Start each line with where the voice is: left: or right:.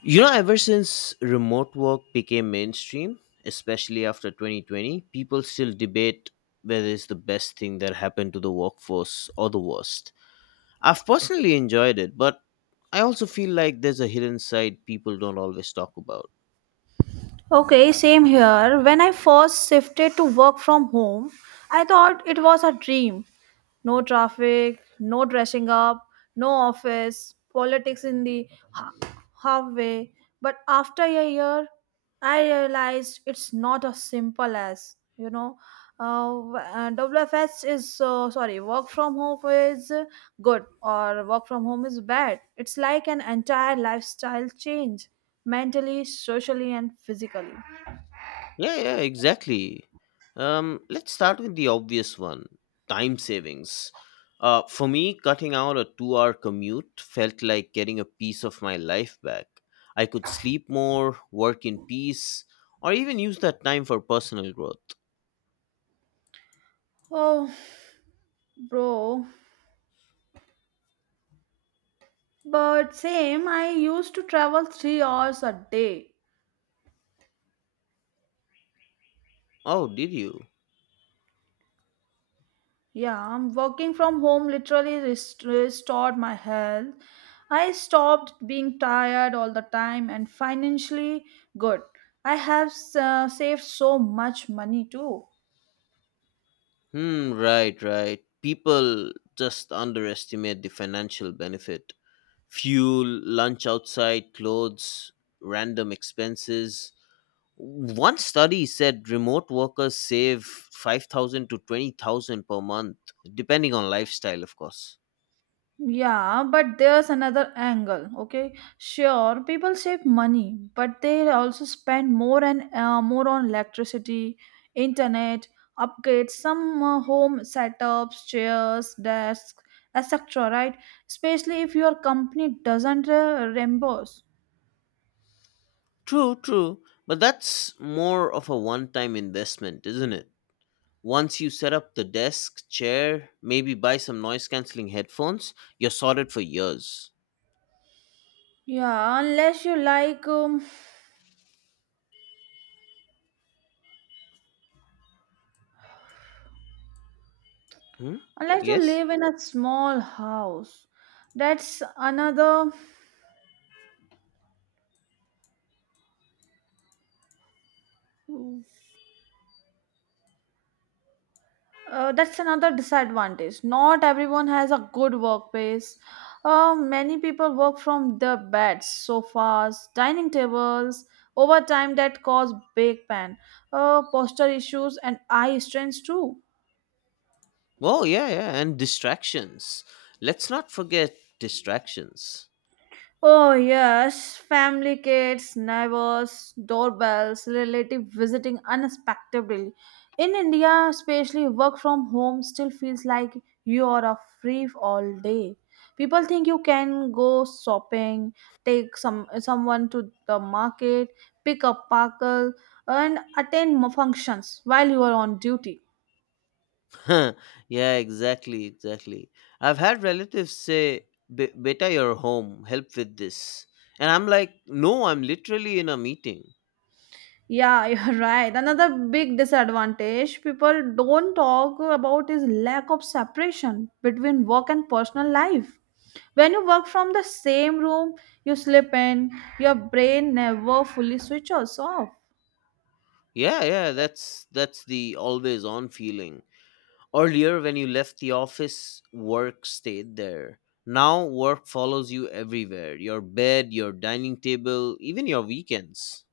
left: You know, ever since remote work became mainstream, especially after 2020, people still debate whether it's the best thing that happened to the workforce or the worst. I've personally enjoyed it, but I also feel like there's a hidden side people don't always talk about.
right: Okay, same here. When I first shifted to work from home, I thought it was a dream. No traffic, no dressing up, no office, politics in the halfway. But after a year, I realized it's not as simple as you know. W- WFS is sorry, work from home is good or work from home is bad. It's like an entire lifestyle change, mentally, socially, and physically.
left: Yeah, yeah, exactly. Let's start with the obvious one time savings. For me, cutting out a 2 hour commute felt like getting a piece of my life back. I could sleep more, work in peace, or even use that time for personal growth.
right: Oh, bro. But same, I used to travel 3 hours a day.
left: Oh, did you?
right: Yeah, I'm working from home literally restored my health. I stopped being tired all the time and financially good. I have saved so much money too.
left: Hmm, right, right. People just underestimate the financial benefit: fuel, lunch outside, clothes, random expenses. One study said remote workers save 5,000 to 20,000 per month, depending on lifestyle, of course.
right: Yeah, but there's another angle. Okay, sure, people save money, but they also spend more and more on electricity, internet, upgrades, some home setups, chairs, desks, etc. Right? Especially if your company doesn't reimburse.
left: True, true. But that's more of a one time investment, isn't it? Once you set up the desk, chair, maybe buy some noise cancelling headphones, you're sorted for years.
right: Yeah, unless you like,
left: Hmm?
right: unless you
left: Yes?
right: live in a small house. That's another that's another disadvantage. Not everyone has a good workplace. Many people work from their beds, sofas, dining tables. Over time, that cause back pain, posture issues, and eye strains too.
left: Oh, yeah, yeah. And distractions. Let's not forget distractions.
right: Oh, yes, family, kids, neighbors, doorbells, relative visiting unexpectedly. In India, especially work from home still feels like you are a free all day. People think you can go shopping, take someone to the market, pick up parcel, and attend functions while you are on duty.
left: Yeah, exactly, exactly. I've had relatives say, "Be- Beta, you're home. Help with this," and I'm like, "No, I'm literally in a meeting."
right: Yeah, you're right. Another big disadvantage people don't talk about is lack of separation between work and personal life. When you work from the same room, you sleep in, your brain never fully switches off.
left: Yeah, yeah, that's the always on feeling. Earlier, when you left the office, work stayed there. Now, work follows you everywhere. Your bed, your dining table, even your weekends.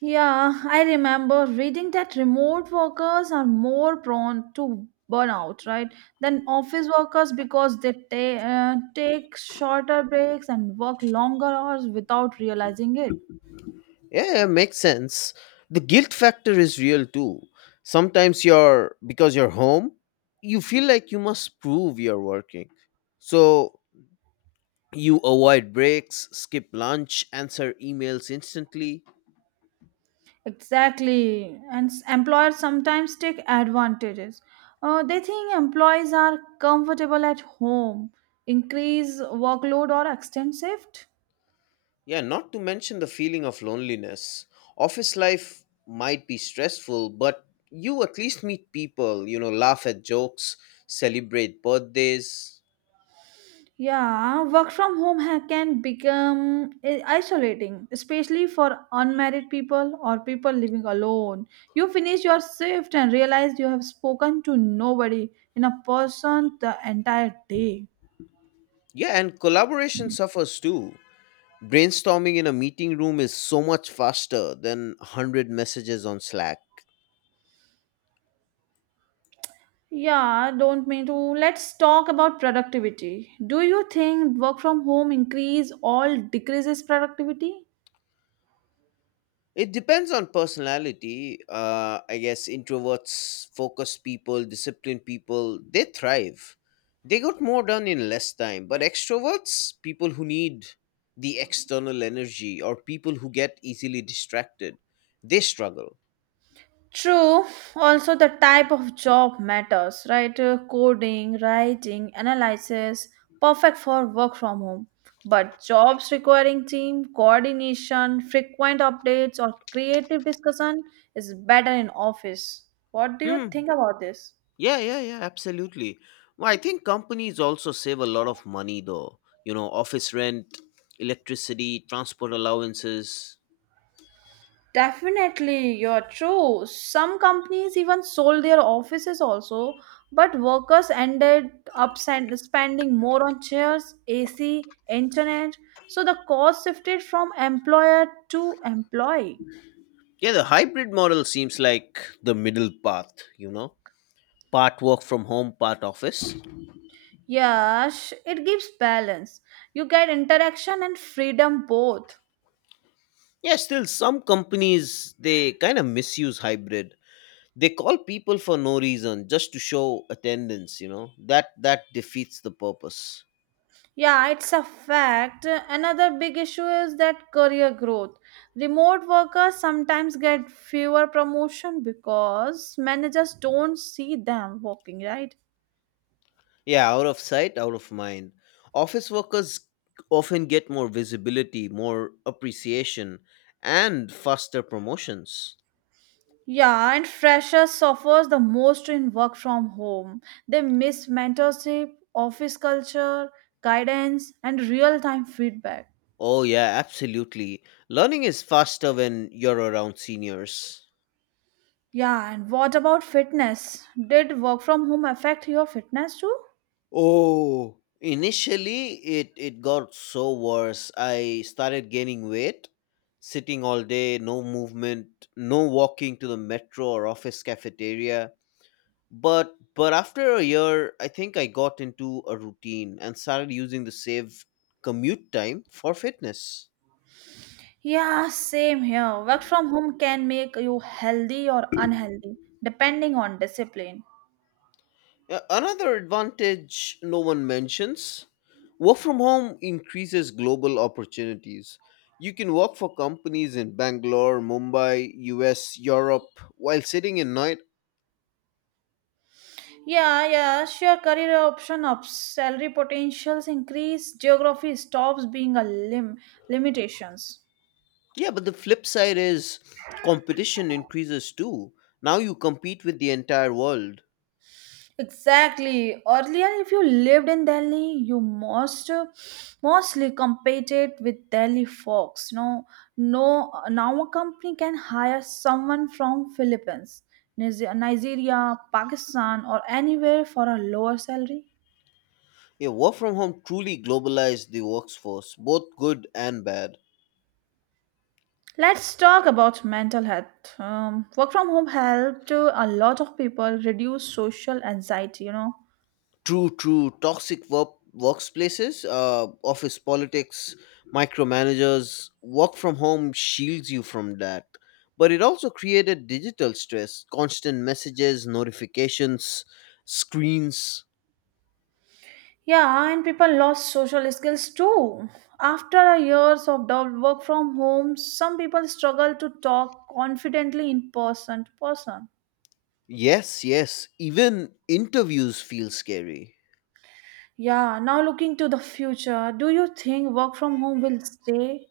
right: Yeah, I remember reading that remote workers are more prone to burnout, right, than office workers because they take shorter breaks and work longer hours without realizing it.
left: Yeah, it makes sense. The guilt factor is real too. Sometimes you're because you're home, you feel like you must prove you're working. So you avoid breaks, skip lunch, answer emails instantly.
right: Exactly. And employers sometimes take advantages. They think employees are comfortable at home, increase workload or extend shift.
left: Yeah, not to mention the feeling of loneliness. Office life might be stressful, but you at least meet people, you know, laugh at jokes, celebrate birthdays.
right: Yeah, work from home can become isolating, especially for unmarried people or people living alone. You finish your shift and realize you have spoken to nobody in a person the entire day.
left: Yeah, and collaboration suffers too. Brainstorming in a meeting room is so much faster than 100 messages on Slack.
right: Yeah, don't mean to. Let's talk about productivity. Do you think work from home increase or decreases productivity?
left: It depends on personality. I guess introverts, focused people, disciplined people, they thrive. They got more done in less time. But extroverts, people who need the external energy or people who get easily distracted, they struggle.
right: True. Also, the type of job matters, right? Coding, writing, analysis, perfect for work from home. But jobs requiring team coordination, frequent updates, or creative discussion is better in office. What do you
left: Hmm.
right: think about this?
left: Yeah, yeah, yeah, absolutely. Well, I think companies also save a lot of money though. You know, office rent, electricity, transport allowances.
right: Definitely, you're true. Some companies even sold their offices also, but workers ended up spending more on chairs, AC, internet, so the cost shifted from employer to employee.
left: Yeah, the hybrid model seems like the middle path, you know. Part work from home, part office.
right: Yes, it gives balance. You get interaction and freedom both.
left: Yeah, still some companies they kind of misuse hybrid. They call people for no reason just to show attendance, you know. That defeats the purpose.
right: Yeah, it's a fact. Another big issue is that career growth. Remote workers sometimes get fewer promotion because managers don't see them working, right?
left: Yeah, out of sight, out of mind. Office workers often get more visibility, more appreciation, and faster promotions.
right: Yeah, and freshers suffers the most in work from home. They miss mentorship, office culture, guidance, and real-time feedback.
left: Oh, yeah, absolutely. Learning is faster when you're around seniors.
right: Yeah, and what about fitness? Did work from home affect your fitness too?
left: Oh, initially it got so worse. I started gaining weight, sitting all day, no movement, no walking to the metro or office cafeteria. But after a year I think I got into a routine and started using the saved commute time for fitness.
right: Yeah, same here. Work from home can make you healthy or unhealthy, depending on discipline.
left: Another advantage no one mentions: work from home increases global opportunities. You can work for companies in Bangalore, Mumbai, US, Europe while sitting in night.
right: Yeah, yeah, sure. Career option of salary potentials increase. Geography stops being a limitations.
left: Yeah, but the flip side is competition increases too. Now you compete with the entire world.
right: Exactly. Earlier, if you lived in Delhi, you mostly competed with Delhi folks. No, no. Now a company can hire someone from Philippines, Nigeria, Pakistan, or anywhere for a lower salary.
left: Yeah, work from home truly globalized the workforce, both good and bad.
right: Let's talk about mental health. Work from home helped a lot of people reduce social anxiety. You know,
left: True, true. Toxic workplaces, office politics, micromanagers. Work from home shields you from that, but it also created digital stress, constant messages, notifications, screens.
right: yeah, and people lost social skills too. After a years of double work from home, some people struggle to talk confidently in person to person.
left: Yes, yes. Even interviews feel scary.
right: Yeah, now looking to the future, do you think work from home will stay?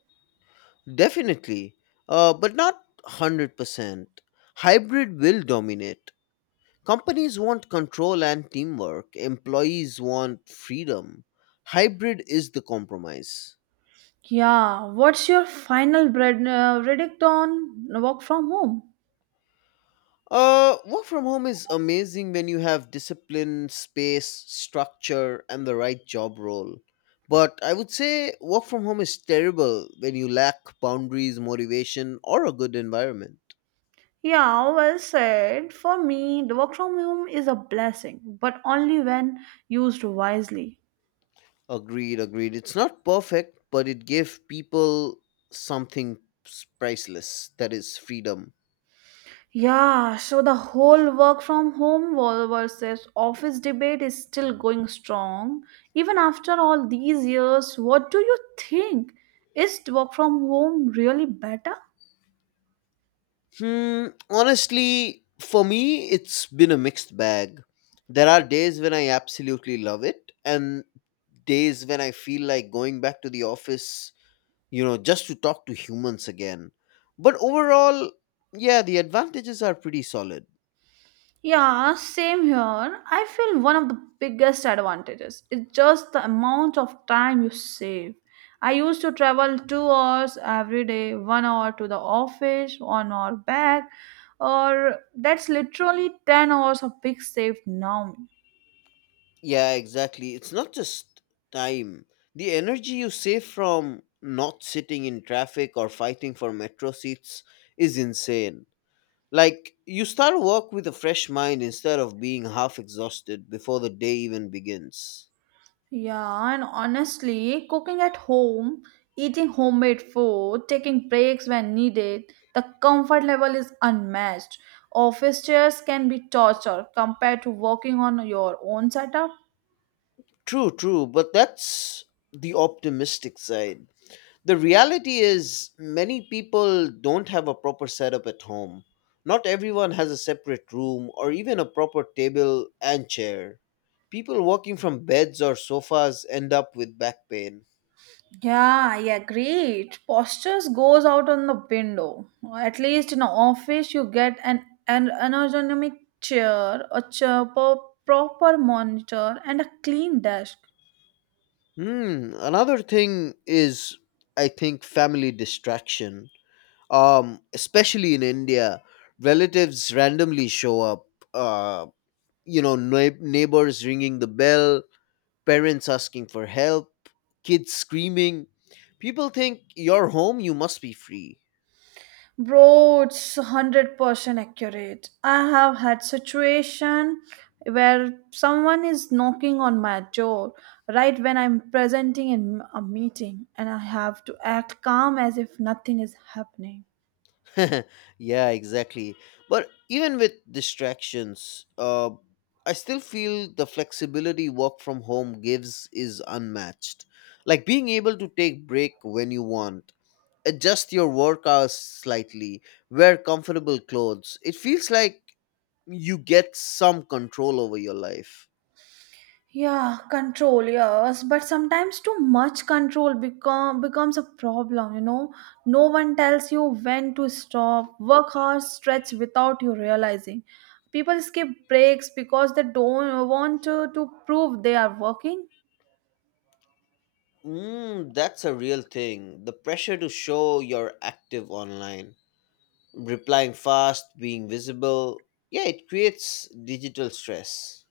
left: Definitely, but not 100%. Hybrid will dominate. Companies want control and teamwork, employees want freedom. Hybrid is the compromise.
right: Yeah, what's your final verdict on work from home?
left: Work from home is amazing when you have discipline, space, structure, and the right job role. But I would say work from home is terrible when you lack boundaries, motivation, or a good environment.
right: Yeah, well said. For me, the work from home is a blessing, but only when used wisely.
left: Agreed, agreed. It's not perfect, but it gave people something priceless, that is freedom.
right: Yeah, so the whole work from home versus office debate is still going strong. Even after all these years, what do you think? Is work from home really better?
left: Hmm, honestly, for me, it's been a mixed bag. There are days when I absolutely love it, and days when I feel like going back to the office, you know, just to talk to humans again. But overall, yeah, the advantages are pretty solid.
right: Yeah, same here. I feel one of the biggest advantages is just the amount of time you save. I used to travel 2 hours every day, one hour to the office, one hour back, or that's literally 10 hours of big saved now.
left: Yeah, exactly. It's not just time, the energy you save from not sitting in traffic or fighting for metro seats is insane. Like, you start work with a fresh mind instead of being half exhausted before the day even begins.
right: Yeah, and honestly, cooking at home, eating homemade food, taking breaks when needed, the comfort level is unmatched. Office chairs can be torture compared to working on your own setup.
left: True, true, but that's the optimistic side. The reality is, many people don't have a proper setup at home. Not everyone has a separate room or even a proper table and chair. People working from beds or sofas end up with back pain.
right: Yeah, yeah, great. Postures goes out on the window. At least in office, you get an ergonomic chair, proper monitor, and a clean desk.
left: Hmm, another thing is, I think, family distraction. Especially in India, relatives randomly show up. Uh, you know, neighbors ringing the bell, parents asking for help, kids screaming. People think you're home, you must be free.
right: Bro, it's 100% accurate. I have had situation where someone is knocking on my door right when I'm presenting in a meeting and I have to act calm as if nothing is happening.
left: Yeah, exactly. But even with distractions, I still feel the flexibility work from home gives is unmatched. Like being able to take break when you want, adjust your work hours slightly, wear comfortable clothes. It feels like you get some control over your life.
right: Yeah, control, yes, but sometimes too much control becomes a problem, you know. No one tells you when to stop, work hard, stretch without you realizing. People skip breaks because they don't want to prove they are working.
left: Mm, that's a real thing. The pressure to show you're active online, replying fast, being visible. Yeah, it creates digital stress.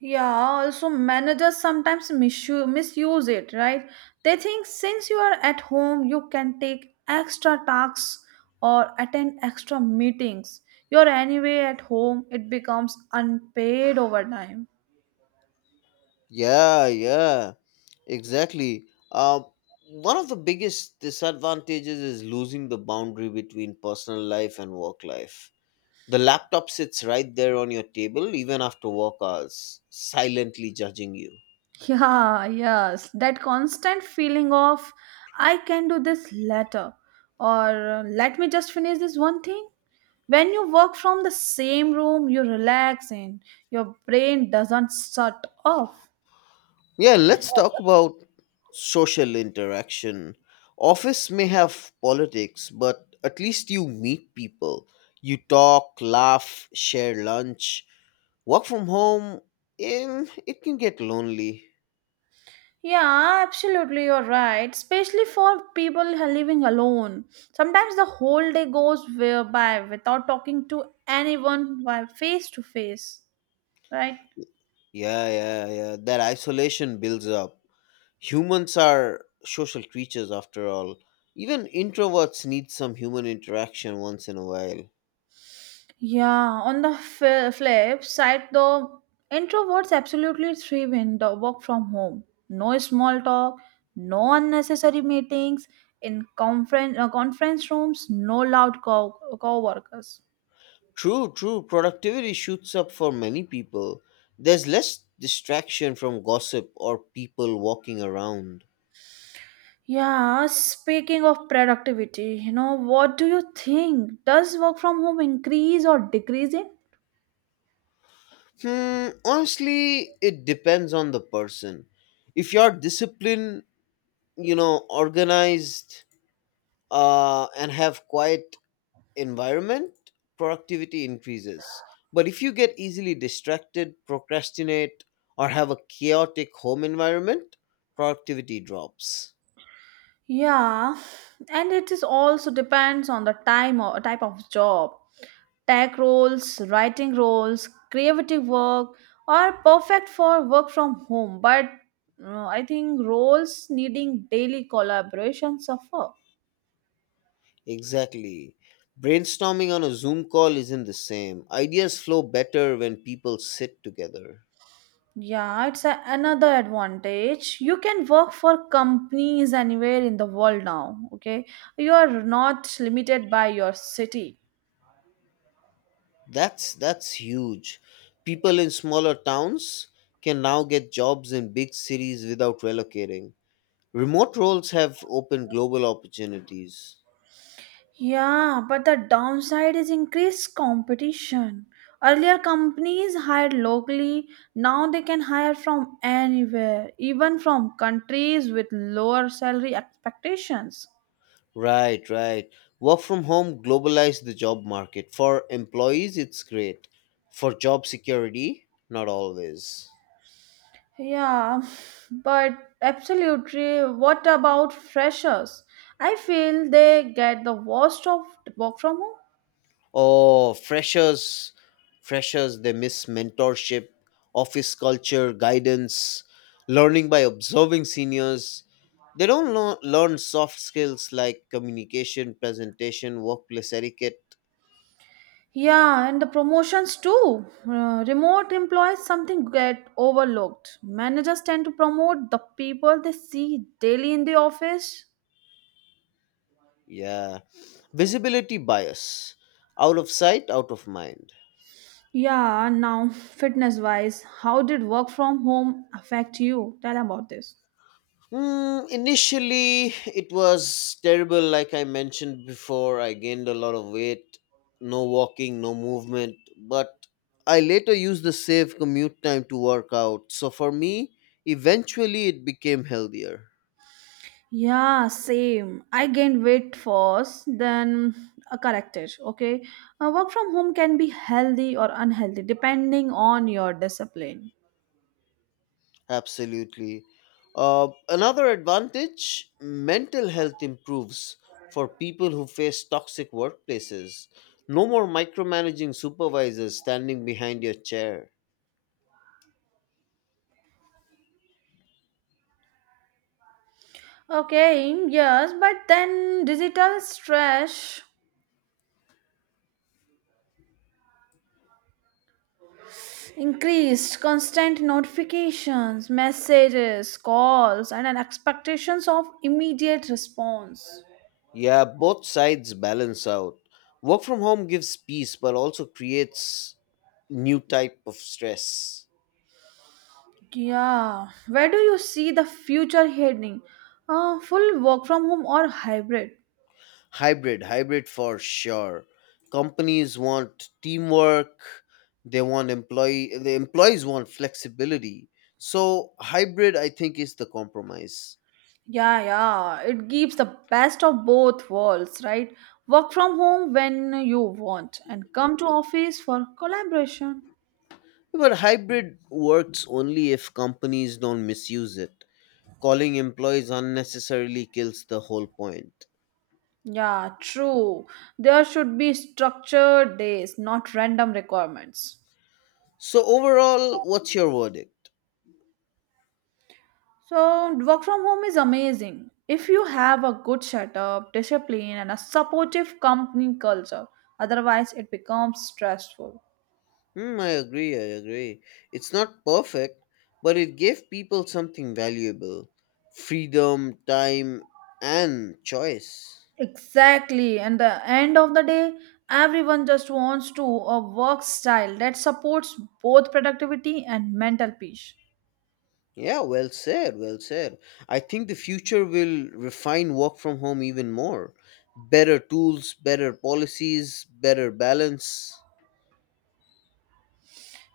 right: Yeah, also managers sometimes misuse it, right? They think since you are at home, you can take extra tasks or attend extra meetings. You're anyway at home, it becomes unpaid overtime.
left: Yeah, yeah, exactly. Uh, One of the biggest disadvantages is losing the boundary between personal life and work life. The laptop sits right there on your table even after work hours, silently judging you.
right: Yeah, yes, that constant feeling of I can do this later or let me just finish this one thing. When you work from the same room, you relax and your brain doesn't shut off.
left: Yeah, let's talk about social interaction. Office may have politics, but at least you meet people. You talk, laugh, share lunch. Work from home, em, it can get lonely.
right: Yeah, absolutely, you're right. Especially for people who are living alone. Sometimes the whole day goes by without talking to anyone by face to face, right?
left: Yeah, yeah, yeah. That isolation builds up. Humans are social creatures after all. Even introverts need some human interaction once in a while.
right: Yeah, on the flip side, though, introverts absolutely thrive in the work from home. No small talk, no unnecessary meetings in conference rooms, no loud co-workers.
left: True, true. Productivity shoots up for many people. There's less distraction from gossip or people walking around.
right: Yeah, speaking of productivity, you know, what do you think? Does work from home increase or decrease it?
left: Hmm, honestly, it depends on the person. If you're disciplined, you know, organized, and have quiet environment, productivity increases. But if you get easily distracted, procrastinate, or have a chaotic home environment, productivity drops.
right: Yeah, and it is also depends on the time or type of job. Tech roles, writing roles, creative work are perfect for work from home, but I think roles needing daily collaboration suffer.
left: Exactly. Brainstorming on a Zoom call isn't the same. Ideas flow better when people sit together.
right: Yeah, it's another advantage. You can work for companies anywhere in the world now, okay? You are not limited by your city.
left: That's huge. People in smaller towns can now get jobs in big cities without relocating. Remote roles have opened global opportunities.
right: Yeah, but the downside is increased competition. Earlier, companies hired locally, now they can hire from anywhere, even from countries with lower salary expectations.
left: Right, right. Work from home globalized the job market. For employees, it's great. For job security, not always.
right: Yeah, but absolutely. What about freshers? I feel they get the worst of work from home.
left: Oh, freshers, freshers, they miss mentorship, office culture, guidance, learning by observing seniors. They don't learn soft skills like communication, presentation, workplace etiquette.
right: Yeah, and the promotions too. Remote employees something get overlooked. Managers tend to promote the people they see daily in the office.
left: Yeah. Visibility bias. Out of sight, out of mind.
right: Yeah, now fitness wise, how did work from home affect you? Tell about this.
left: Mm, initially, it was terrible. Like I mentioned before, I gained a lot of weight, no walking, no movement. But I later used the saved commute time to work out. So for me, eventually, it became healthier.
right: Yeah, same. I gained weight first, then corrected. Okay. Work from home can be healthy or unhealthy depending on your discipline.
left: Absolutely. Another advantage: mental health improves for people who face toxic workplaces. No more micromanaging supervisors standing behind your chair.
right: Okay, yes, but then digital stress increased, constant notifications, messages, calls, and an expectations of immediate response.
left: Yeah, both sides balance out. Work from home gives peace but also creates new type of stress.
right: Yeah, where do you see the future heading? Full work from home or hybrid?
left: Hybrid, hybrid for sure. Companies want teamwork, they want employees want flexibility. So hybrid I think is the compromise.
right: Yeah, yeah. It gives the best of both worlds, right? Work from home when you want and come to office for collaboration.
left: But hybrid works only if companies don't misuse it. Calling employees unnecessarily kills the whole point.
right: Yeah, true. There should be structured days, not random requirements.
left: So overall, what's your verdict?
right: So, work from home is amazing if you have a good setup, discipline, and a supportive company culture. Otherwise, it becomes stressful.
left: Hmm, I agree, I agree. It's not perfect, but it gave people something valuable: freedom, time, and choice.
right: Exactly. And the end of the day, everyone just wants to a work style that supports both productivity and mental peace.
left: Yeah, well said, well said. I think the future will refine work from home even more. Better tools, better policies, better balance.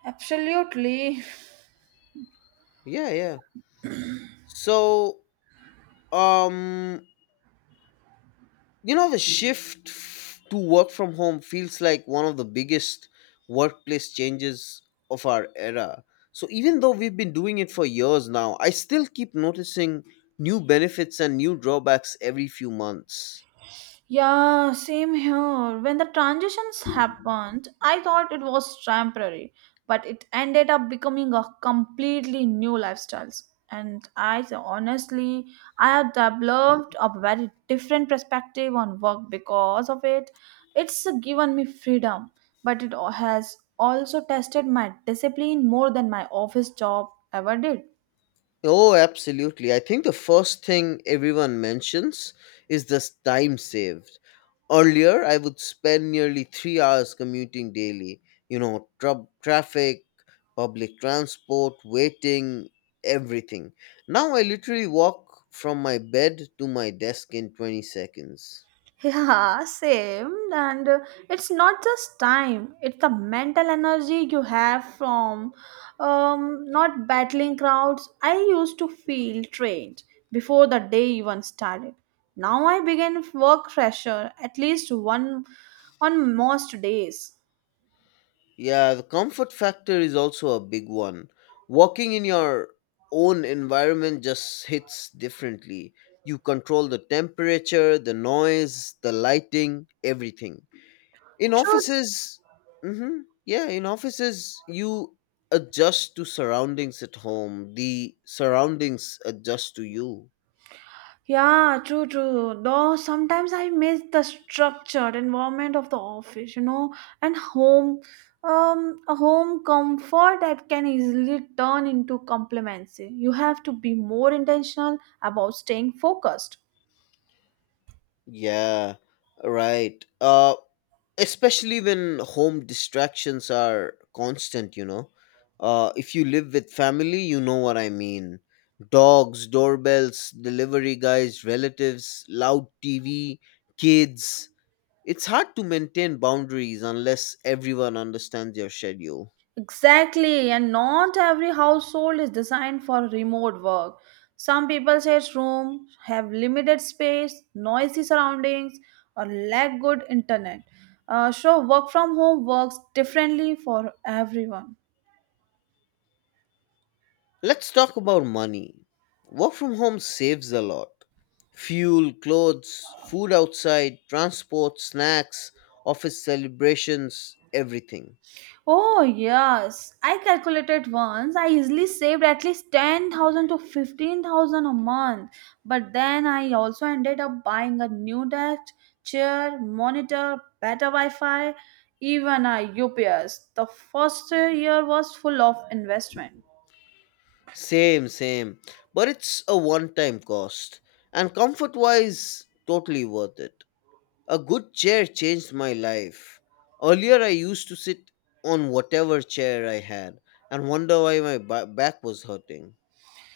right: Absolutely.
left: Yeah, yeah. So, um, you know, the shift to work from home feels like one of the biggest workplace changes of our era. So, even though we've been doing it for years now, I still keep noticing new benefits and new drawbacks every few months.
right: Yeah, same here. When the transitions happened, I thought it was temporary, but it ended up becoming a completely new lifestyles. And honestly, I have developed a very different perspective on work because of it. It's given me freedom, but it has also tested my discipline more than my office job ever did.
left: Oh, absolutely. I think the first thing everyone mentions is this time saved. Earlier, I would spend nearly 3 hours commuting daily. You know, traffic, public transport, waiting, everything. Now I literally walk from my bed to my desk in 20 seconds.
right: Yeah, same. And it's not just time, it's the mental energy you have from not battling crowds. I used to feel drained before the day even started. Now I begin work fresher at least one on most days.
left: Yeah, the comfort factor is also a big one. Walking in your own environment just hits differently. You control the temperature, the noise, the lighting, everything. In
right: True.
left: offices, hmm, yeah, in offices, you adjust to surroundings. At home, the surroundings adjust to you.
right: Yeah, true, true. Though sometimes I miss the structured environment of the office, you know, and home, a home comfort that can easily turn into complacency. You have to be more intentional about staying focused.
left: Yeah, right. Especially when home distractions are constant, you know. If you live with family, you know what I mean. Dogs, doorbells, delivery guys, relatives, loud TV, kids. It's hard to maintain boundaries unless everyone understands your schedule.
right: Exactly, and not every household is designed for remote work. Some people's rooms have limited space, noisy surroundings, or lack good internet. So, work from home works differently for everyone.
left: Let's talk about money. Work from home saves a lot. Fuel, clothes, food outside, transport, snacks, office celebrations, everything.
right: Oh yes, I calculated once. I easily saved at least 10,000 to 15,000 a month. But then I also ended up buying a new desk, chair, monitor, better Wi-Fi, even a UPS. The first year was full of investment.
left: Same, same. But it's a one time cost. And comfort wise, totally worth it. A good chair changed my life. Earlier, I used to sit on whatever chair I had and wonder why my back was hurting.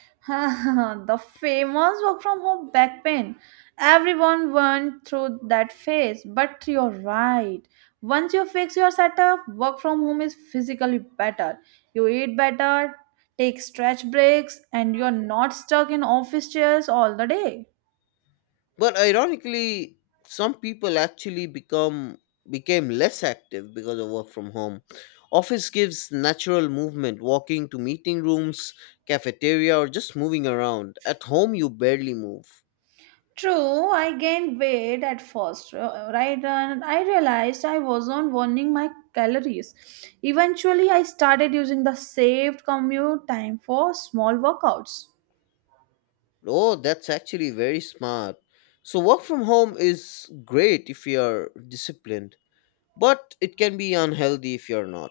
right: The famous work from home back pain. Everyone went through that phase, but you're right. Once you fix your setup, work from home is physically better. You eat better, take stretch breaks, and you're not stuck in office chairs all the day.
left: But ironically, some people actually become became less active because of work from home. Office gives natural movement, walking to meeting rooms, cafeteria, or just moving around. At home, you barely move.
right: True, I gained weight at first, right? And I realized I wasn't burning my calories. Eventually, I started using the saved commute time for small workouts.
left: Oh, that's actually very smart. So, work from home is great if you're disciplined, but it can be unhealthy if you're not.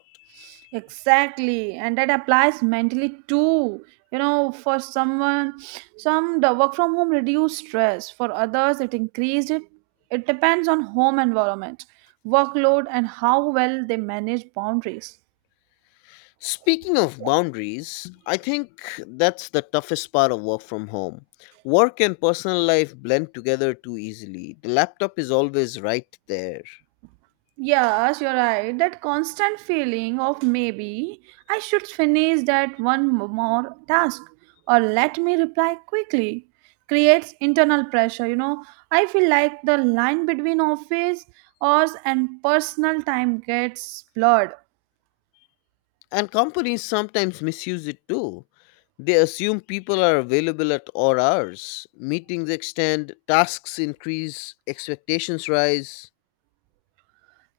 right: Exactly, and that applies mentally too. You know, for someone, some the work from home reduced stress. For others, it increased it. It depends on home environment, workload, and how well they manage boundaries.
left: Speaking of boundaries, I think that's the toughest part of work from home. Work and personal life blend together too easily. The laptop is always right there.
right: Yes, you're right. That constant feeling of maybe I should finish that one more task or let me reply quickly creates internal pressure. You know, I feel like the line between office hours and personal time gets blurred.
left: And companies sometimes misuse it too. They assume people are available at all hours. Meetings extend, tasks increase, expectations rise.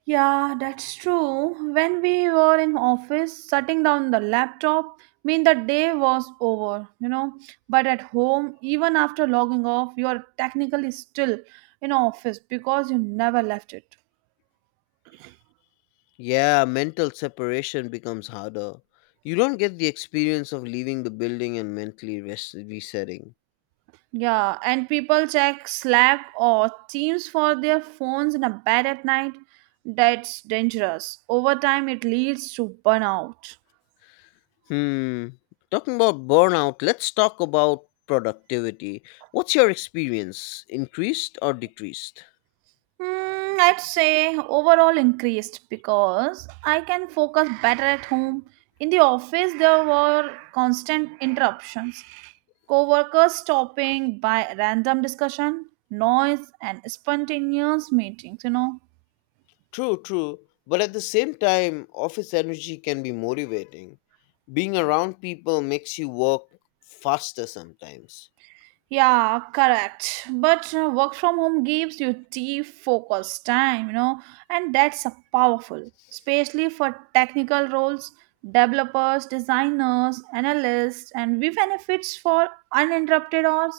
right: Yeah, that's true. When we were in office, shutting down the laptop mean the day was over, you know. But at home, even after logging off, you are technically still in office because you never left it.
left: Yeah, mental separation becomes harder. You don't get the experience of leaving the building and mentally resetting.
right: Yeah, and people check Slack or Teams for their phones in a bed at night. That's dangerous. Over time, it leads to burnout.
left: Hmm. Talking about burnout, let's talk about productivity. What's your experience? Increased or decreased?
right: Mm, I'd say overall increased because I can focus better at home. In the office, there were constant interruptions, coworkers stopping by random discussion, noise, and spontaneous meetings. You know,
left: True, true. But at the same time, office energy can be motivating. Being around people makes you work faster sometimes.
right: yeah, correct. But work from home gives you deep focus time, you know, and that's a powerful, especially for technical roles, developers, designers, analysts, and we benefits for uninterrupted hours.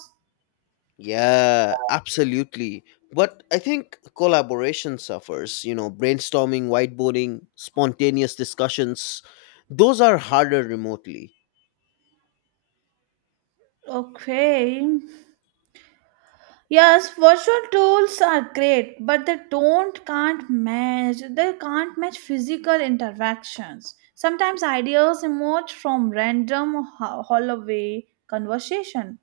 left: Yeah, absolutely. But I think collaboration suffers, you know, brainstorming, whiteboarding, spontaneous discussions. Those are harder remotely.
right: Okay. Yes, virtual tools are great, but they don't can't match. They can't match physical interactions. Sometimes ideas emerge from random hallway conversation.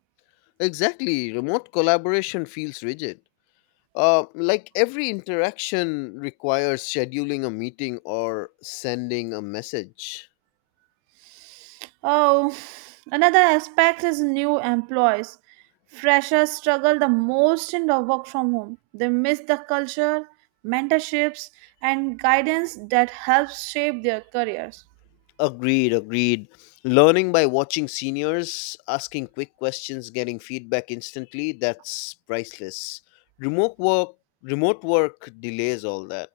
left: Exactly. Remote collaboration feels rigid. Like every interaction requires scheduling a meeting or sending a message.
right: Oh, another aspect is new employees. Freshers struggle the most in the work from home. They miss the culture, mentorships, and guidance that helps shape their careers.
left: Agreed, agreed. Learning by watching seniors, asking quick questions, getting feedback instantly, that's priceless. Remote work, remote work delays all that.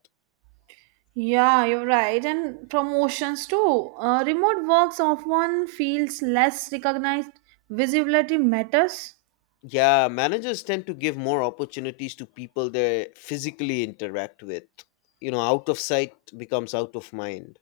right: Yeah, you're right. And promotions too. Remote works often feels less recognized. Visibility matters.
left: Yeah, managers tend to give more opportunities to people they physically interact with. You know, out of sight becomes out of mind.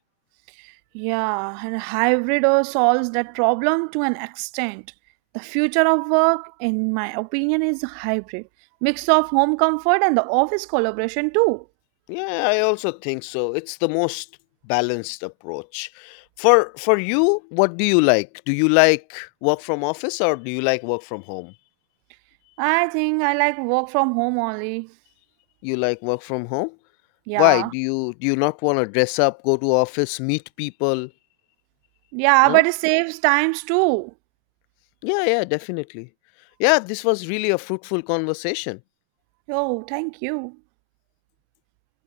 right: Yeah, and hybrid or solves that problem to an extent. The future of work, in my opinion, is hybrid mix of home comfort and the office collaboration too.
left: Yeah, I also think so. It's the most balanced approach. For you, what do you like? Do you like work from office or do you like work from home?
right: I think I like work from home only.
left: You like work from home? Why?
right: Yeah,
left: Do you not want to dress up, go to office, meet people?
right: yeah, but
left: No?
right: it saves times too.
left: Yeah, yeah, definitely. Yeah, this was really a fruitful conversation.
right: Oh, thank you.